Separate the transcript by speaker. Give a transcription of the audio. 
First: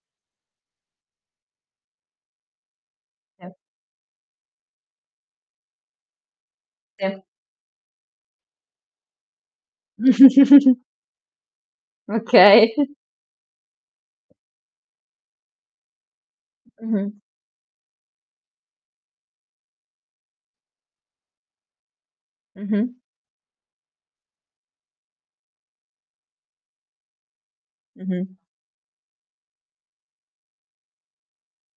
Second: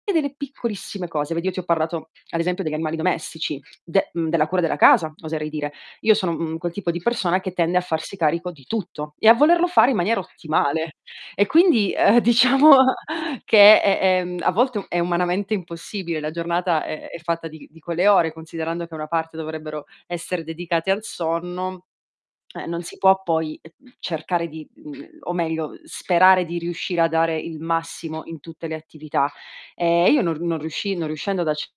Speaker 1: E delle piccolissime cose, vedi io ti ho parlato, ad esempio, degli animali
Speaker 2: Sì.
Speaker 1: domestici, de mhmm, della cura della casa, oserei dire. Io sono, mhmm, quel tipo di
Speaker 2: Sì.
Speaker 1: persona che tende a farsi carico di tutto, e a volerlo fare in maniera ottimale. E quindi, ehm, diciamo
Speaker 2: Okay.
Speaker 1: che è è mhmm, a volte u è umanamente impossibile, la giornata è è
Speaker 2: Mh-mh.
Speaker 1: fatta di di quelle ore, considerando che una parte dovrebbero essere dedicate al sonno, eh, non
Speaker 2: Mh-mh.
Speaker 1: si può poi, uhm, cercare di uhm, o meglio sperare di riuscire a dare il massimo
Speaker 2: Mh-mh.
Speaker 1: in tutte le attività. Ehm, io non r non riusci non riuscendo ad acc